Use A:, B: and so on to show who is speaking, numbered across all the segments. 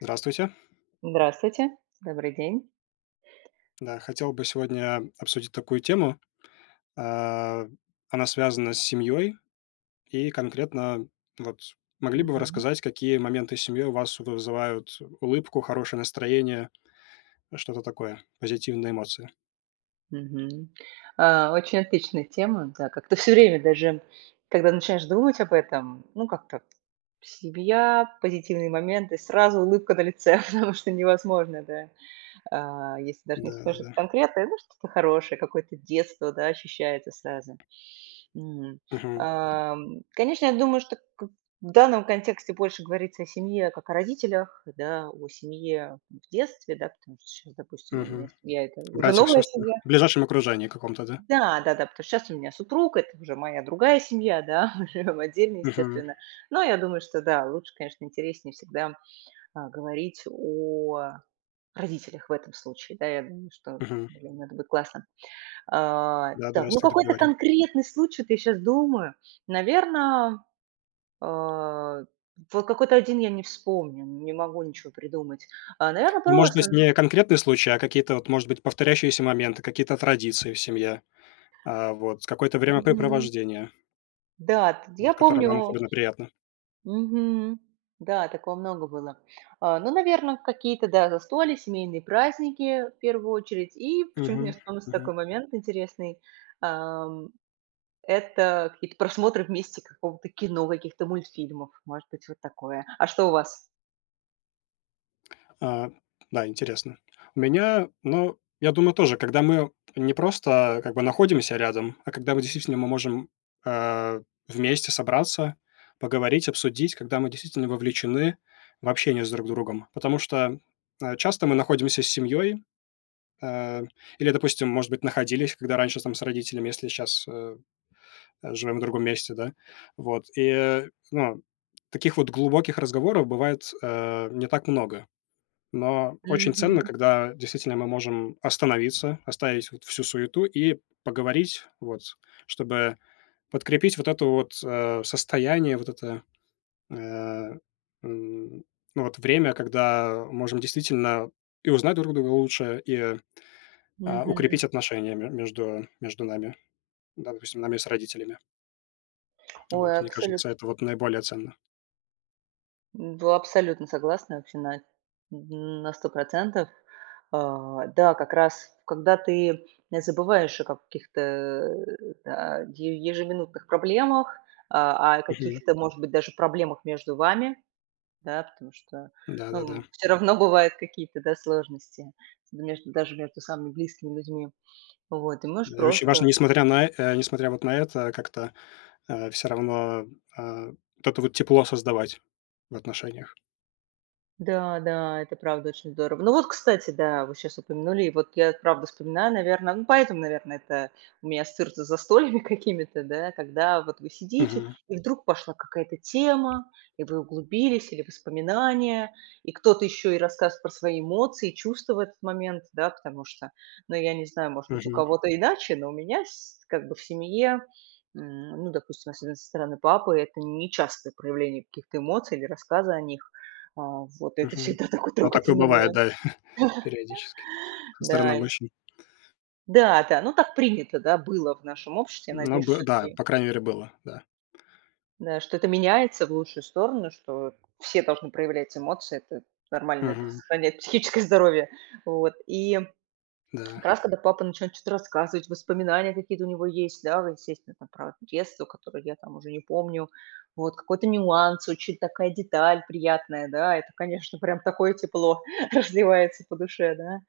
A: Здравствуйте.
B: Здравствуйте, добрый день.
A: Да, хотел бы сегодня обсудить такую тему. А, Она связана с семьей, и конкретно вот могли бы вы
B: Мгм.
A: рассказать, какие моменты семьи у вас вызывают улыбку, хорошее настроение, что-то такое, позитивные эмоции?
B: Мгм. Очень отличная тема, да. Как-то все время даже, когда начинаешь думать об этом, ну, как-то семья, позитивные моменты, сразу улыбка на лице, потому что невозможно, да. Если даже не
A: Да, да,
B: вспомнишь что-то
A: да.
B: конкретное, ну, что-то хорошее, какое-то детство, да, ощущается сразу. М.
A: Мгм,
B: Конечно, я думаю, что к в данном контексте больше говорится о семье как о родителях, да, о семье в детстве, да, потому что сейчас, допустим, у меня
A: мгм.
B: семья- это уже
A: Братьях,
B: новая
A: сестрах,
B: семья.
A: в ближайшем окружении каком-то, да?
B: Да, да-да, потому что сейчас у меня супруг, это уже моя другая семья, да, мы живем отдельно,
A: Мгм,
B: естественно. Но я думаю, что да, лучше, конечно, интереснее всегда, говорить о Родителях в этом случае, да, я думаю, что,
A: мгм.
B: блин, это будет классно.
A: Да,
B: Так,
A: давайте
B: ну
A: тогда
B: какой-то
A: поговорим.
B: конкретный случай, вот я щас думаю. Наверное, вот какой-то один я не вспомню, не могу ничего придумать. Наверное,
A: Ну, может быть,
B: просто.
A: не конкретный случай, а какие-то, вот, может быть, повторяющиеся моменты, какие-то традиции в семье, вот, какое-то
B: Да. Мгм.
A: времяпрепровождение.
B: Да, т я
A: Вот которая
B: помню.
A: вам особенно приятна.
B: Мгм. Да, такого много было. Ну, наверное, какие-то, да, застолья, семейные праздники в первую очередь. И почему-то мне
A: Мгм,
B: вспомнился
A: мгм.
B: такой момент интересный. Это какие-то просмотры вместе какого-то кино, каких-то мультфильмов, может быть, вот такое. А что у вас?
A: А, да, интересно. У меня, ну, я думаю, тоже, когда мы не просто как бы находимся рядом, а когда мы действительно мы можем, а, вместе собраться, поговорить, обсудить, когда мы действительно вовлечены в общение с друг другом. Потому что, часто мы находимся с семьей, а, или, допустим, может быть, находились, когда раньше там с родителями, если сейчас живем в другом месте, да. Вот, и, ну, таких вот глубоких разговоров бывает, не так много. Но очень
B: Мгм,
A: ценно, когда действительно мы можем остановиться, оставить вот всю суету и поговорить, вот, чтобы подкрепить вот это вот, э, состояние, вот это, э, м, ну, вот время, когда можем действительно и узнать друг друга лучше, и,
B: мгм.
A: укрепить отношения ме между между нами, да, допустим, нами с родителями.
B: Ой,
A: Вот, мне
B: абсолютно,
A: кажется, это вот наиболее ценно.
B: да, абсолютно согласна вообще на 100. Да, как раз, когда ты забываешь о каких-то, да, е ежеминутных проблемах, о
A: Мгм.
B: каких-то, может быть, даже проблемах между вами, да, потому что,
A: Да-да-да.
B: все равно бывают какие-то, да, сложности между даже между самыми близкими людьми. Вот, и можешь
A: Да, и очень важно,
B: просто.
A: несмотря на несмотря вот на это, как-то, все равно, вот это вот тепло создавать в отношениях.
B: Да, да, это правда очень здорово. Ну вот, кстати, да, вы сейчас упомянули, и вот я правда вспоминаю, наверное, ну поэтому, наверное, это у меня ассоциируется с застольями какими-то, да, когда вот вы сидите,
A: Мгм.
B: и вдруг пошла какая-то тема, и вы углубились, или воспоминания, и кто-то еще и рассказывает про свои эмоции, чувства в этот момент, да, потому что, ну я не знаю, может быть, у
A: Мгм.
B: кого-то иначе, но у меня как бы в семье ну, допустим, особенно со стороны папы, это не частое проявление каких-то эмоций или рассказа о них. Вот это
A: Мгм.
B: всегда такой
A: Ну, такое
B: трогательный
A: бывает,
B: момент.
A: да, периодически со
B: Да,
A: стороны
B: и
A: мужчин.
B: да, да, ну так принято, да, было в нашем обществе. Я
A: Но
B: надеюсь,
A: бы да,
B: всё-таки,
A: по крайней мере, было, да.
B: да, что это меняется в лучшую сторону, что все должны проявлять эмоции. Это нормально, это
A: Мгм.
B: сохраняет психическое здоровье. Вот и
A: Да.
B: как раз когда папа начинает что-то рассказывать, воспоминания какие-то у него есть, да, вот, естественно, там про детство, которое я там уже не помню, вот, какой-то нюанс, очень такая деталь приятная, да, это, конечно, прям такое тепло разливается по душе, да,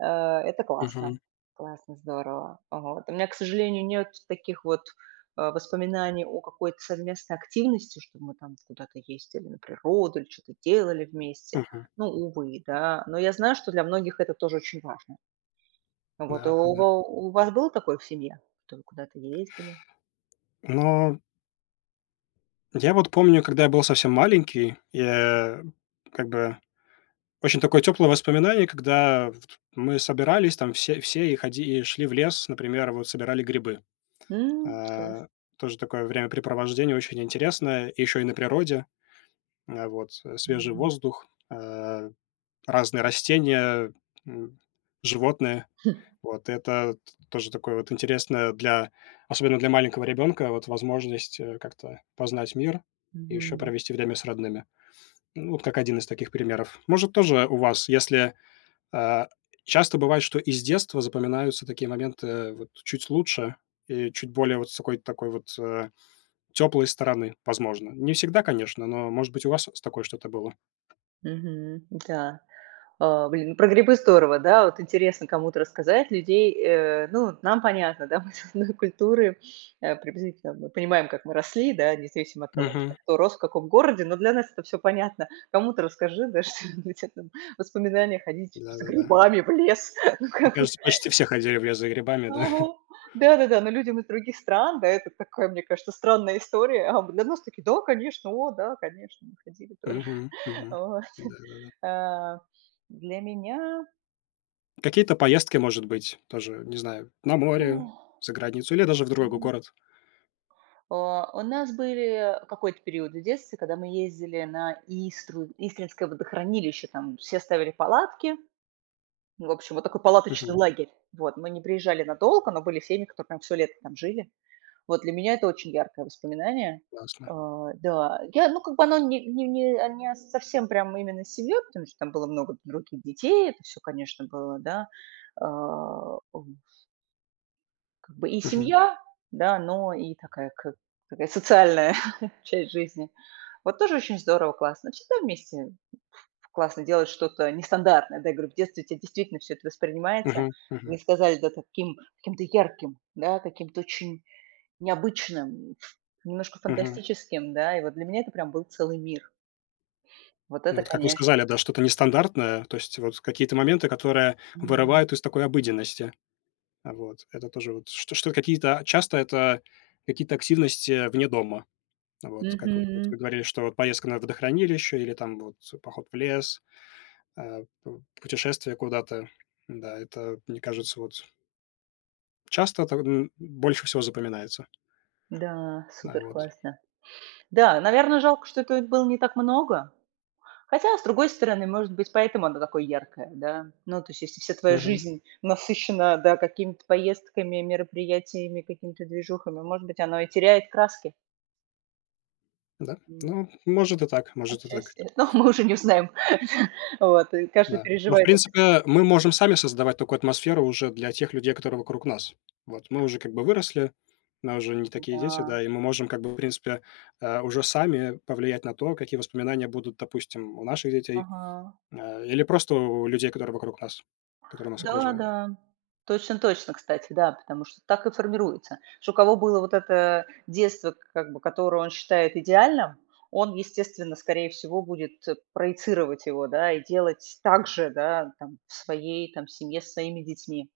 B: Это классно,
A: Мгм.
B: классно, здорово, вот. У меня, к сожалению, нет таких вот воспоминаний о какой-то совместной активности, что мы там куда-то ездили на природу или что-то делали вместе,
A: Мгм.
B: ну, увы, да, но я знаю, что для многих это тоже очень важно. Вот, а у
A: Да-да-да.
B: ва у вас было такое в семье, что вы куда-то ездили?
A: Но я вот помню, когда я был совсем маленький, я э, как бы очень такое теплое воспоминание, когда вот мы собирались там все и ходи и шли в лес, например, вот собирали грибы.
B: М, класс.
A: А, тоже такое времяпрепровождение очень интересное, еще и на природе. Свежий
B: Мгм.
A: воздух, разные растения, м, животные. Вот это т тоже такое вот интересное для особенно для маленького ребенка, вот возможность, как-то познать мир и еще
B: Мгм.
A: провести время с родными. Ну, вот как один из таких примеров. Может, тоже у вас, если а, часто бывает, что из детства запоминаются такие моменты вот чуть лучше и чуть более вот с какой-то такой вот, теплой стороны, возможно. Не всегда, конечно, но, может быть, у вас с такой что-то было?
B: Мгм. Да. Блин, ну про грибы здорово, да, вот интересно кому-то рассказать, людей, ну, нам понятно, да, мы с одной культуры, приблизительно мы понимаем, как мы росли, да, независимо от того,
A: Мгм.
B: кто рос в каком городе, но для нас это все понятно. Кому-то расскажи, да, что-нибудь это воспоминания ходить за
A: Да-да-да.
B: грибами в лес, ну,
A: Мне
B: как бы.
A: кажется, почти все ходили в лес за грибами, да?
B: Ага. Да-да-да, но людям из других стран, да, это такая, мне кажется, странная история. А для нас такие: "Да, конечно, о да, конечно, мы ходили тоже".
A: Мгм, мгм.
B: Вот.
A: Да-да-да.
B: А, Для меня,
A: Какие-то поездки, может быть, тоже, не знаю, на море,
B: ну,
A: за границу или даже в другой
B: м,
A: город.
B: у нас были какой-то период в детстве, когда мы ездили на Истру Истринское водохранилище, там все ставили палатки. В общем, вот такой палаточный
A: Мгм.
B: лагерь. Вот, мы не приезжали надолго, но были семьи, которые прям всё лето там жили. Вот для меня это очень яркое воспоминание.
A: Классно.
B: Да, я, ну, как бы оно не не не, не совсем прям именно с семьей, потому что там было много других детей, это все, конечно, было, да. А, в Как бы и
A: Мгм.
B: семья, да, но и такая как такая социальная часть жизни. Вот тоже очень здорово, классно. Ну, всегда вместе классно делать что-то нестандартное. Да, я говорю, в детстве у тебя действительно все это воспринимается.
A: Мгм. Мгм.
B: Мне сказали, да, таким каким-то ярким, да, каким-то очень необычным, немножко
A: Мгм.
B: фантастическим, да. И вот для меня это прям был целый мир. Вот
A: Ну,
B: это,
A: вот как вы
B: конечно.
A: сказали, да, что-то нестандартное, то есть вот какие-то моменты, которые
B: М.
A: вырывают из такой обыденности. Это тоже вот что какие-то часто это какие-то активности вне дома. Вот как вы вот
B: Мгм.
A: вы говорили, что вот поездка на водохранилище или там вот поход в лес, а, п путешествие куда-то. Да, это, мне кажется, вот часто это, больше всего запоминается.
B: Да,
A: А, вот.
B: суперклассно. Да, наверное, жалко, что это было не так много. Хотя, с другой стороны, может быть, поэтому оно такое яркое, да. Ну, то есть, если вся твоя
A: Мгм.
B: жизнь насыщена, да, какими-то поездками, мероприятиями, какими-то движухами, может быть, оно и теряет краски.
A: Да.
B: М.
A: Ну, может и так, может и так.
B: Отчасти. Но мы уже не узнаем. Вот, и каждый
A: Да. Но в
B: переживает.
A: принципе, мы можем сами создавать такую атмосферу уже для тех людей, которые вокруг нас. Вот мы уже как бы выросли, мы уже не такие дети,
B: Да.
A: да, и мы можем как бы, в принципе, уже сами повлиять на то, какие воспоминания будут, допустим, у наших детей,
B: Ага.
A: или просто у людей, которые вокруг нас, которые нас
B: Да,
A: окружают.
B: да. Точно, точно, кстати, да, потому что так и формируется. Что у кого было вот это детство, как бы, которое он считает идеальным, он, естественно, скорее всего, будет проецировать его, да, и делать так же, да, там, в своей там семье, с своими детьми.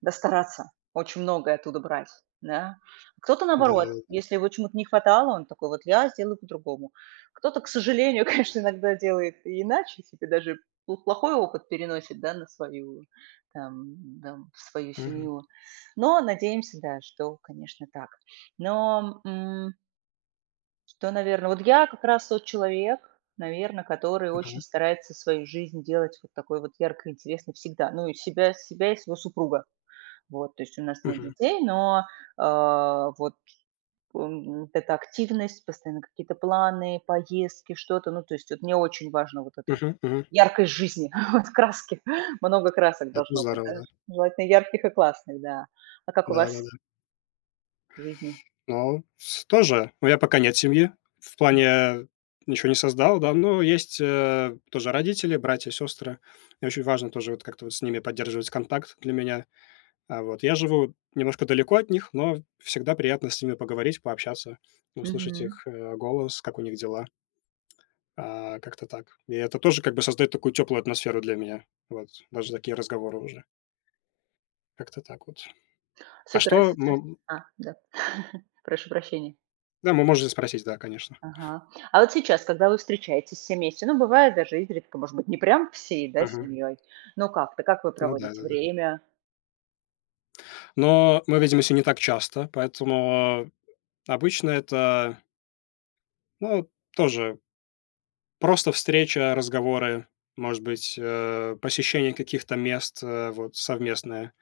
B: Да, стараться, очень многое оттуда брать, да. Кто-то, наоборот,
A: Да-да-да.
B: если его чему-то не хватало, он такой: "Вот я сделаю по-другому". Кто-то, к сожалению, конечно, иногда делает и иначе, себе даже пл плохой опыт переносит, да, на свою, там, там, в свою
A: Мгм.
B: семью. Но надеемся, да, что, конечно, так. Но, что, наверное, вот я как раз тот человек, наверное, который очень
A: Мгм.
B: старается свою жизнь делать вот такой вот яркой, интересной всегда. Ну, и себя и своего супруга. Вот, то есть у нас нет
A: Мгм.
B: детей, но, вот, вот эта активность, постоянно какие-то планы, поездки, что-то. Ну, то есть вот мне очень важно вот это вот
A: Мгм. Мгм.
B: яркость жизни, вот краски. Много красок
A: Это
B: должно быть,
A: здорово,
B: да,
A: да.
B: желательно ярких и классных, да. А как у вас
A: Да-да-да.
B: в жизни?
A: Ну, с тоже. У меня пока нет семьи, в
B: М,
A: плане ничего не создал, да, но есть, тоже родители, братья, сестры. И очень важно тоже вот как-то вот с ними поддерживать контакт для меня. Вот я живу немножко далеко от них, но всегда приятно с ними поговорить, пообщаться, услышать
B: мгм.
A: их, голос, как у них дела. Как-то так. И это тоже как бы создает такую теплую атмосферу для меня. Вот, даже такие разговоры уже. Как-то так вот.
B: С
A: А
B: утра
A: что
B: сейчас?
A: мы
B: Да. Прошу прощения.
A: да, мы можете спросить, да, конечно.
B: Ага. А вот сейчас, когда вы встречаетесь все вместе, ну, бывает даже изредка, может быть, не прям всей, да,
A: Ага.
B: семьей, ну как-то, как вы
A: Ну
B: проводите
A: да-да-да.
B: время?
A: Но мы видимся не так часто, поэтому обычно это, ну, тоже просто встреча, разговоры, может быть, посещение каких-то мест, вот, совместное,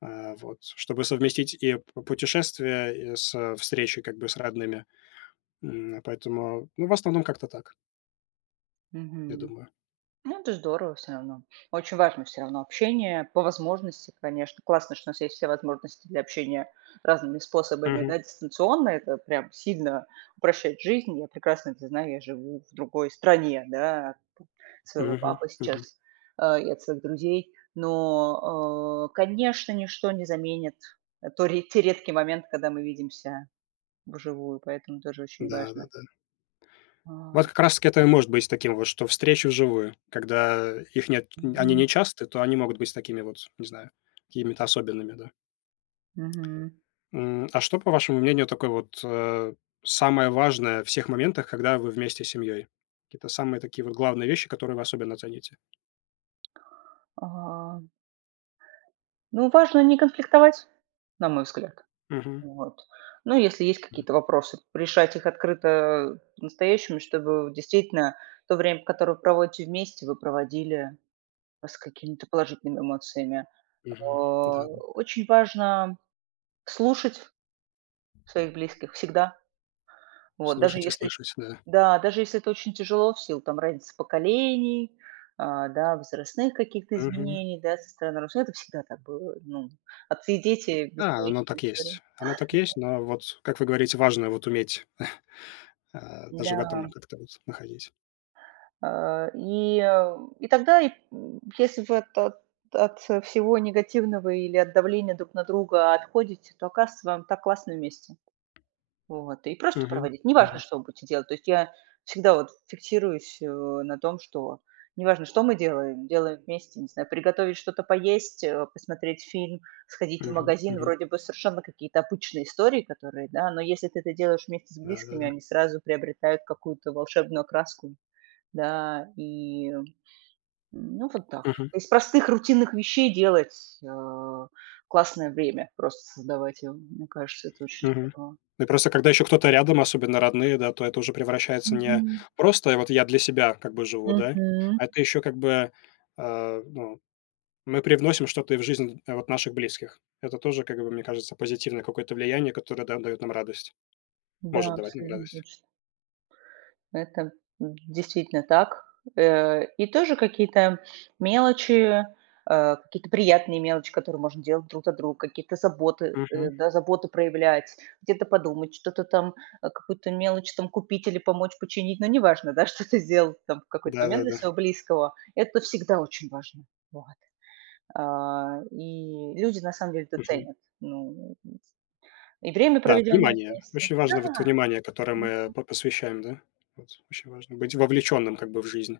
A: вот, чтобы совместить и п путешествие, встречей как бы с родными. Поэтому, ну, в основном как-то так, я
B: Мгм.
A: думаю.
B: Ну, это здорово все равно. Очень важно все равно общение по возможности, конечно. Классно, что у нас есть все возможности для общения разными способами,
A: Мгм.
B: да, дистанционно. Это прям сильно упрощает жизнь. Я прекрасно это знаю, я живу в другой стране, да, от своего
A: Мгм.
B: папы сейчас,
A: Мгм.
B: и от своих друзей. Но, конечно, ничто не заменит то, те редкие моменты, когда мы видимся вживую, поэтому тоже очень важно.
A: Да-да-да.
B: А,
A: Вот как раз таки это и может быть таким вот, что встречи вживую, когда их нет они
B: мгм.
A: нечасты, то они могут быть такими вот, не знаю, какими-то особенными, да.
B: Мгм.
A: А что, по вашему мнению, такое вот, самое важное в всех моментах, когда вы вместе с семьей? Какие-то самые такие вот главные вещи, которые вы особенно цените?
B: А, Ну, важно не конфликтовать, на мой взгляд.
A: Мгм.
B: Вот. Ну, если есть
A: М,
B: какие-то вопросы, решать их открыто по-настоящему, чтобы действительно то время, которое вы проводите вместе, вы проводили с какими-то положительными эмоциями.
A: мгм.
B: О,
A: Да,
B: Очень важно слушать своих близких всегда. Вот, даже
A: слушать и
B: если,
A: слышать, да.
B: да, даже если это очень тяжело в силу там разницы поколений, да, возрастных каких-то
A: Мгм.
B: изменений, да, со стороны родственников, это всегда так было, ну, отцы и дети
A: Да, оно
B: бесконечная
A: так
B: история.
A: есть. Оно так есть, но вот, как вы говорите, важно вот уметь, даже
B: Да,
A: в этом как-то вот находить.
B: и тогда, если вы от всего негативного или от давления друг на друга отходите, то оказывается вам так классно вместе. Вот, и просто
A: Мгм.
B: проводить. Неважно,
A: Мгм.
B: что вы будете делать. То есть я всегда вот фиксируюсь, на том, что неважно, что мы делаем, делаем вместе, не знаю, приготовить что-то поесть, посмотреть фильм, сходить в
A: Мгм.
B: магазин,
A: Мгм.
B: вроде бы совершенно какие-то обычные истории, которые, да, но если ты это делаешь вместе с близкими,
A: Да-да-да.
B: они сразу приобретают какую-то волшебную окраску. Да, и, ну, вот так.
A: Мгм,
B: Из простых рутинных вещей делать, классное время, просто создавать его. Мне кажется, это очень
A: мгм.
B: здорово.
A: Ну, и просто когда еще кто-то рядом, особенно родные, да, то это уже превращается не
B: Мгм.
A: просто а вот я для себя как бы живу, да,
B: Мгм.
A: а это еще как бы, ну, мы привносим что-то и в жизнь, вот наших близких. Это тоже, как бы, мне кажется, позитивное какое-то влияние, которое, да, дает нам радость,
B: Да,
A: может давать нам
B: абсолютно
A: радость.
B: точно. Это, действительно так. И тоже какие-то мелочи, какие-то приятные мелочи, которые можно делать друг от друга, какие-то заботы,
A: Мгм.
B: да, заботы проявлять, где-то подумать, что-то там, какую-то мелочь там купить или помочь починить, но неважно, да, что ты сделал там в какой-то момент для
A: Да-да-да.
B: своего близкого. Это всегда очень важно. Вот. И люди на самом деле это
A: Мгм.
B: ценят. Ну, и время,
A: Да,
B: проведенное
A: внимание.
B: вместе.
A: Очень важно вот
B: Да.
A: внимание, которое мы по посвящаем, да. Вот очень важно быть вовлеченным как бы в жизнь.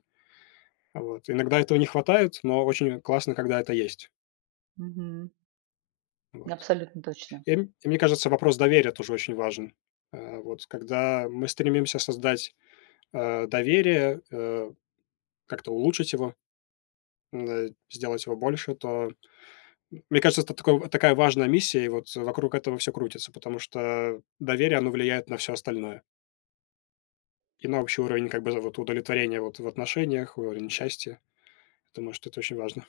A: Вот. Иногда этого не хватает, но очень классно, когда это есть.
B: Мгм.
A: Вот.
B: Абсолютно точно.
A: И мне кажется, вопрос доверия тоже очень важен. Вот когда мы стремимся создать, доверие, как-то улучшить его, сделать его больше, то, мне кажется, это такой такая важная миссия, и вот вокруг этого все крутится, потому что доверие, оно влияет на все остальное. И на общий уровень как бы вот удовлетворения вот в отношениях, уровень счастья. Думаю, что это очень важно.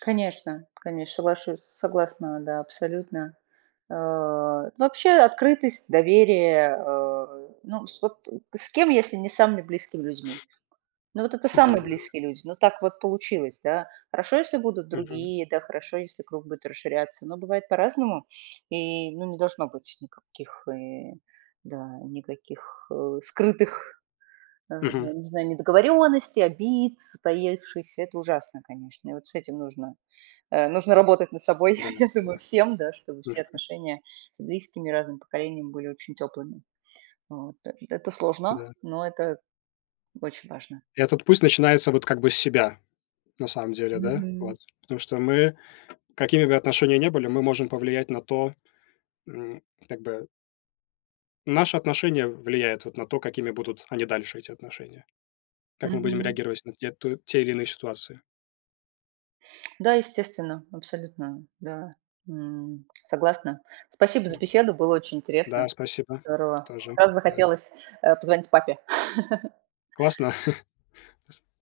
B: Конечно, конечно, соглашусь, согласна, да, абсолютно. Э, Вообще открытость, доверие, ну, с вот с кем, если не с самыми близкими людьми? Ну, вот это самые
A: Да-да-да.
B: близкие люди, ну, так вот получилось, да. Хорошо, если будут
A: Мгм.
B: другие, да, хорошо, если круг будет расширяться, но бывает по-разному, и, ну, не должно быть никаких, да, никаких скрытых,
A: Мгм.
B: да, не знаю, недоговоренностей, обид, затаившихся. Это ужасно, конечно, и вот с этим нужно, нужно работать над собой,
A: Да,
B: я думаю,
A: да.
B: всем, да, чтобы все
A: Мгм.
B: отношения с близкими разным поколением были очень теплыми. Вот. Это сложно,
A: Да.
B: но это очень важно.
A: И этот путь начинается вот как бы с себя. На самом деле, да,
B: Мгм.
A: вот. Потому что мы, какими бы отношения ни были, мы можем повлиять на то, м, как бы наши отношения влияют вот на то, какими будут они дальше, эти отношения. Как мы будем
B: Мгм.
A: реагировать на те или иные ситуации.
B: Да, естественно, абсолютно, да. Согласна. Спасибо за
A: Вот.
B: беседу, было очень интересно.
A: Да, спасибо.
B: Здорово.
A: Тоже,
B: Сразу
A: да.
B: захотелось, позвонить папе.
A: Классно.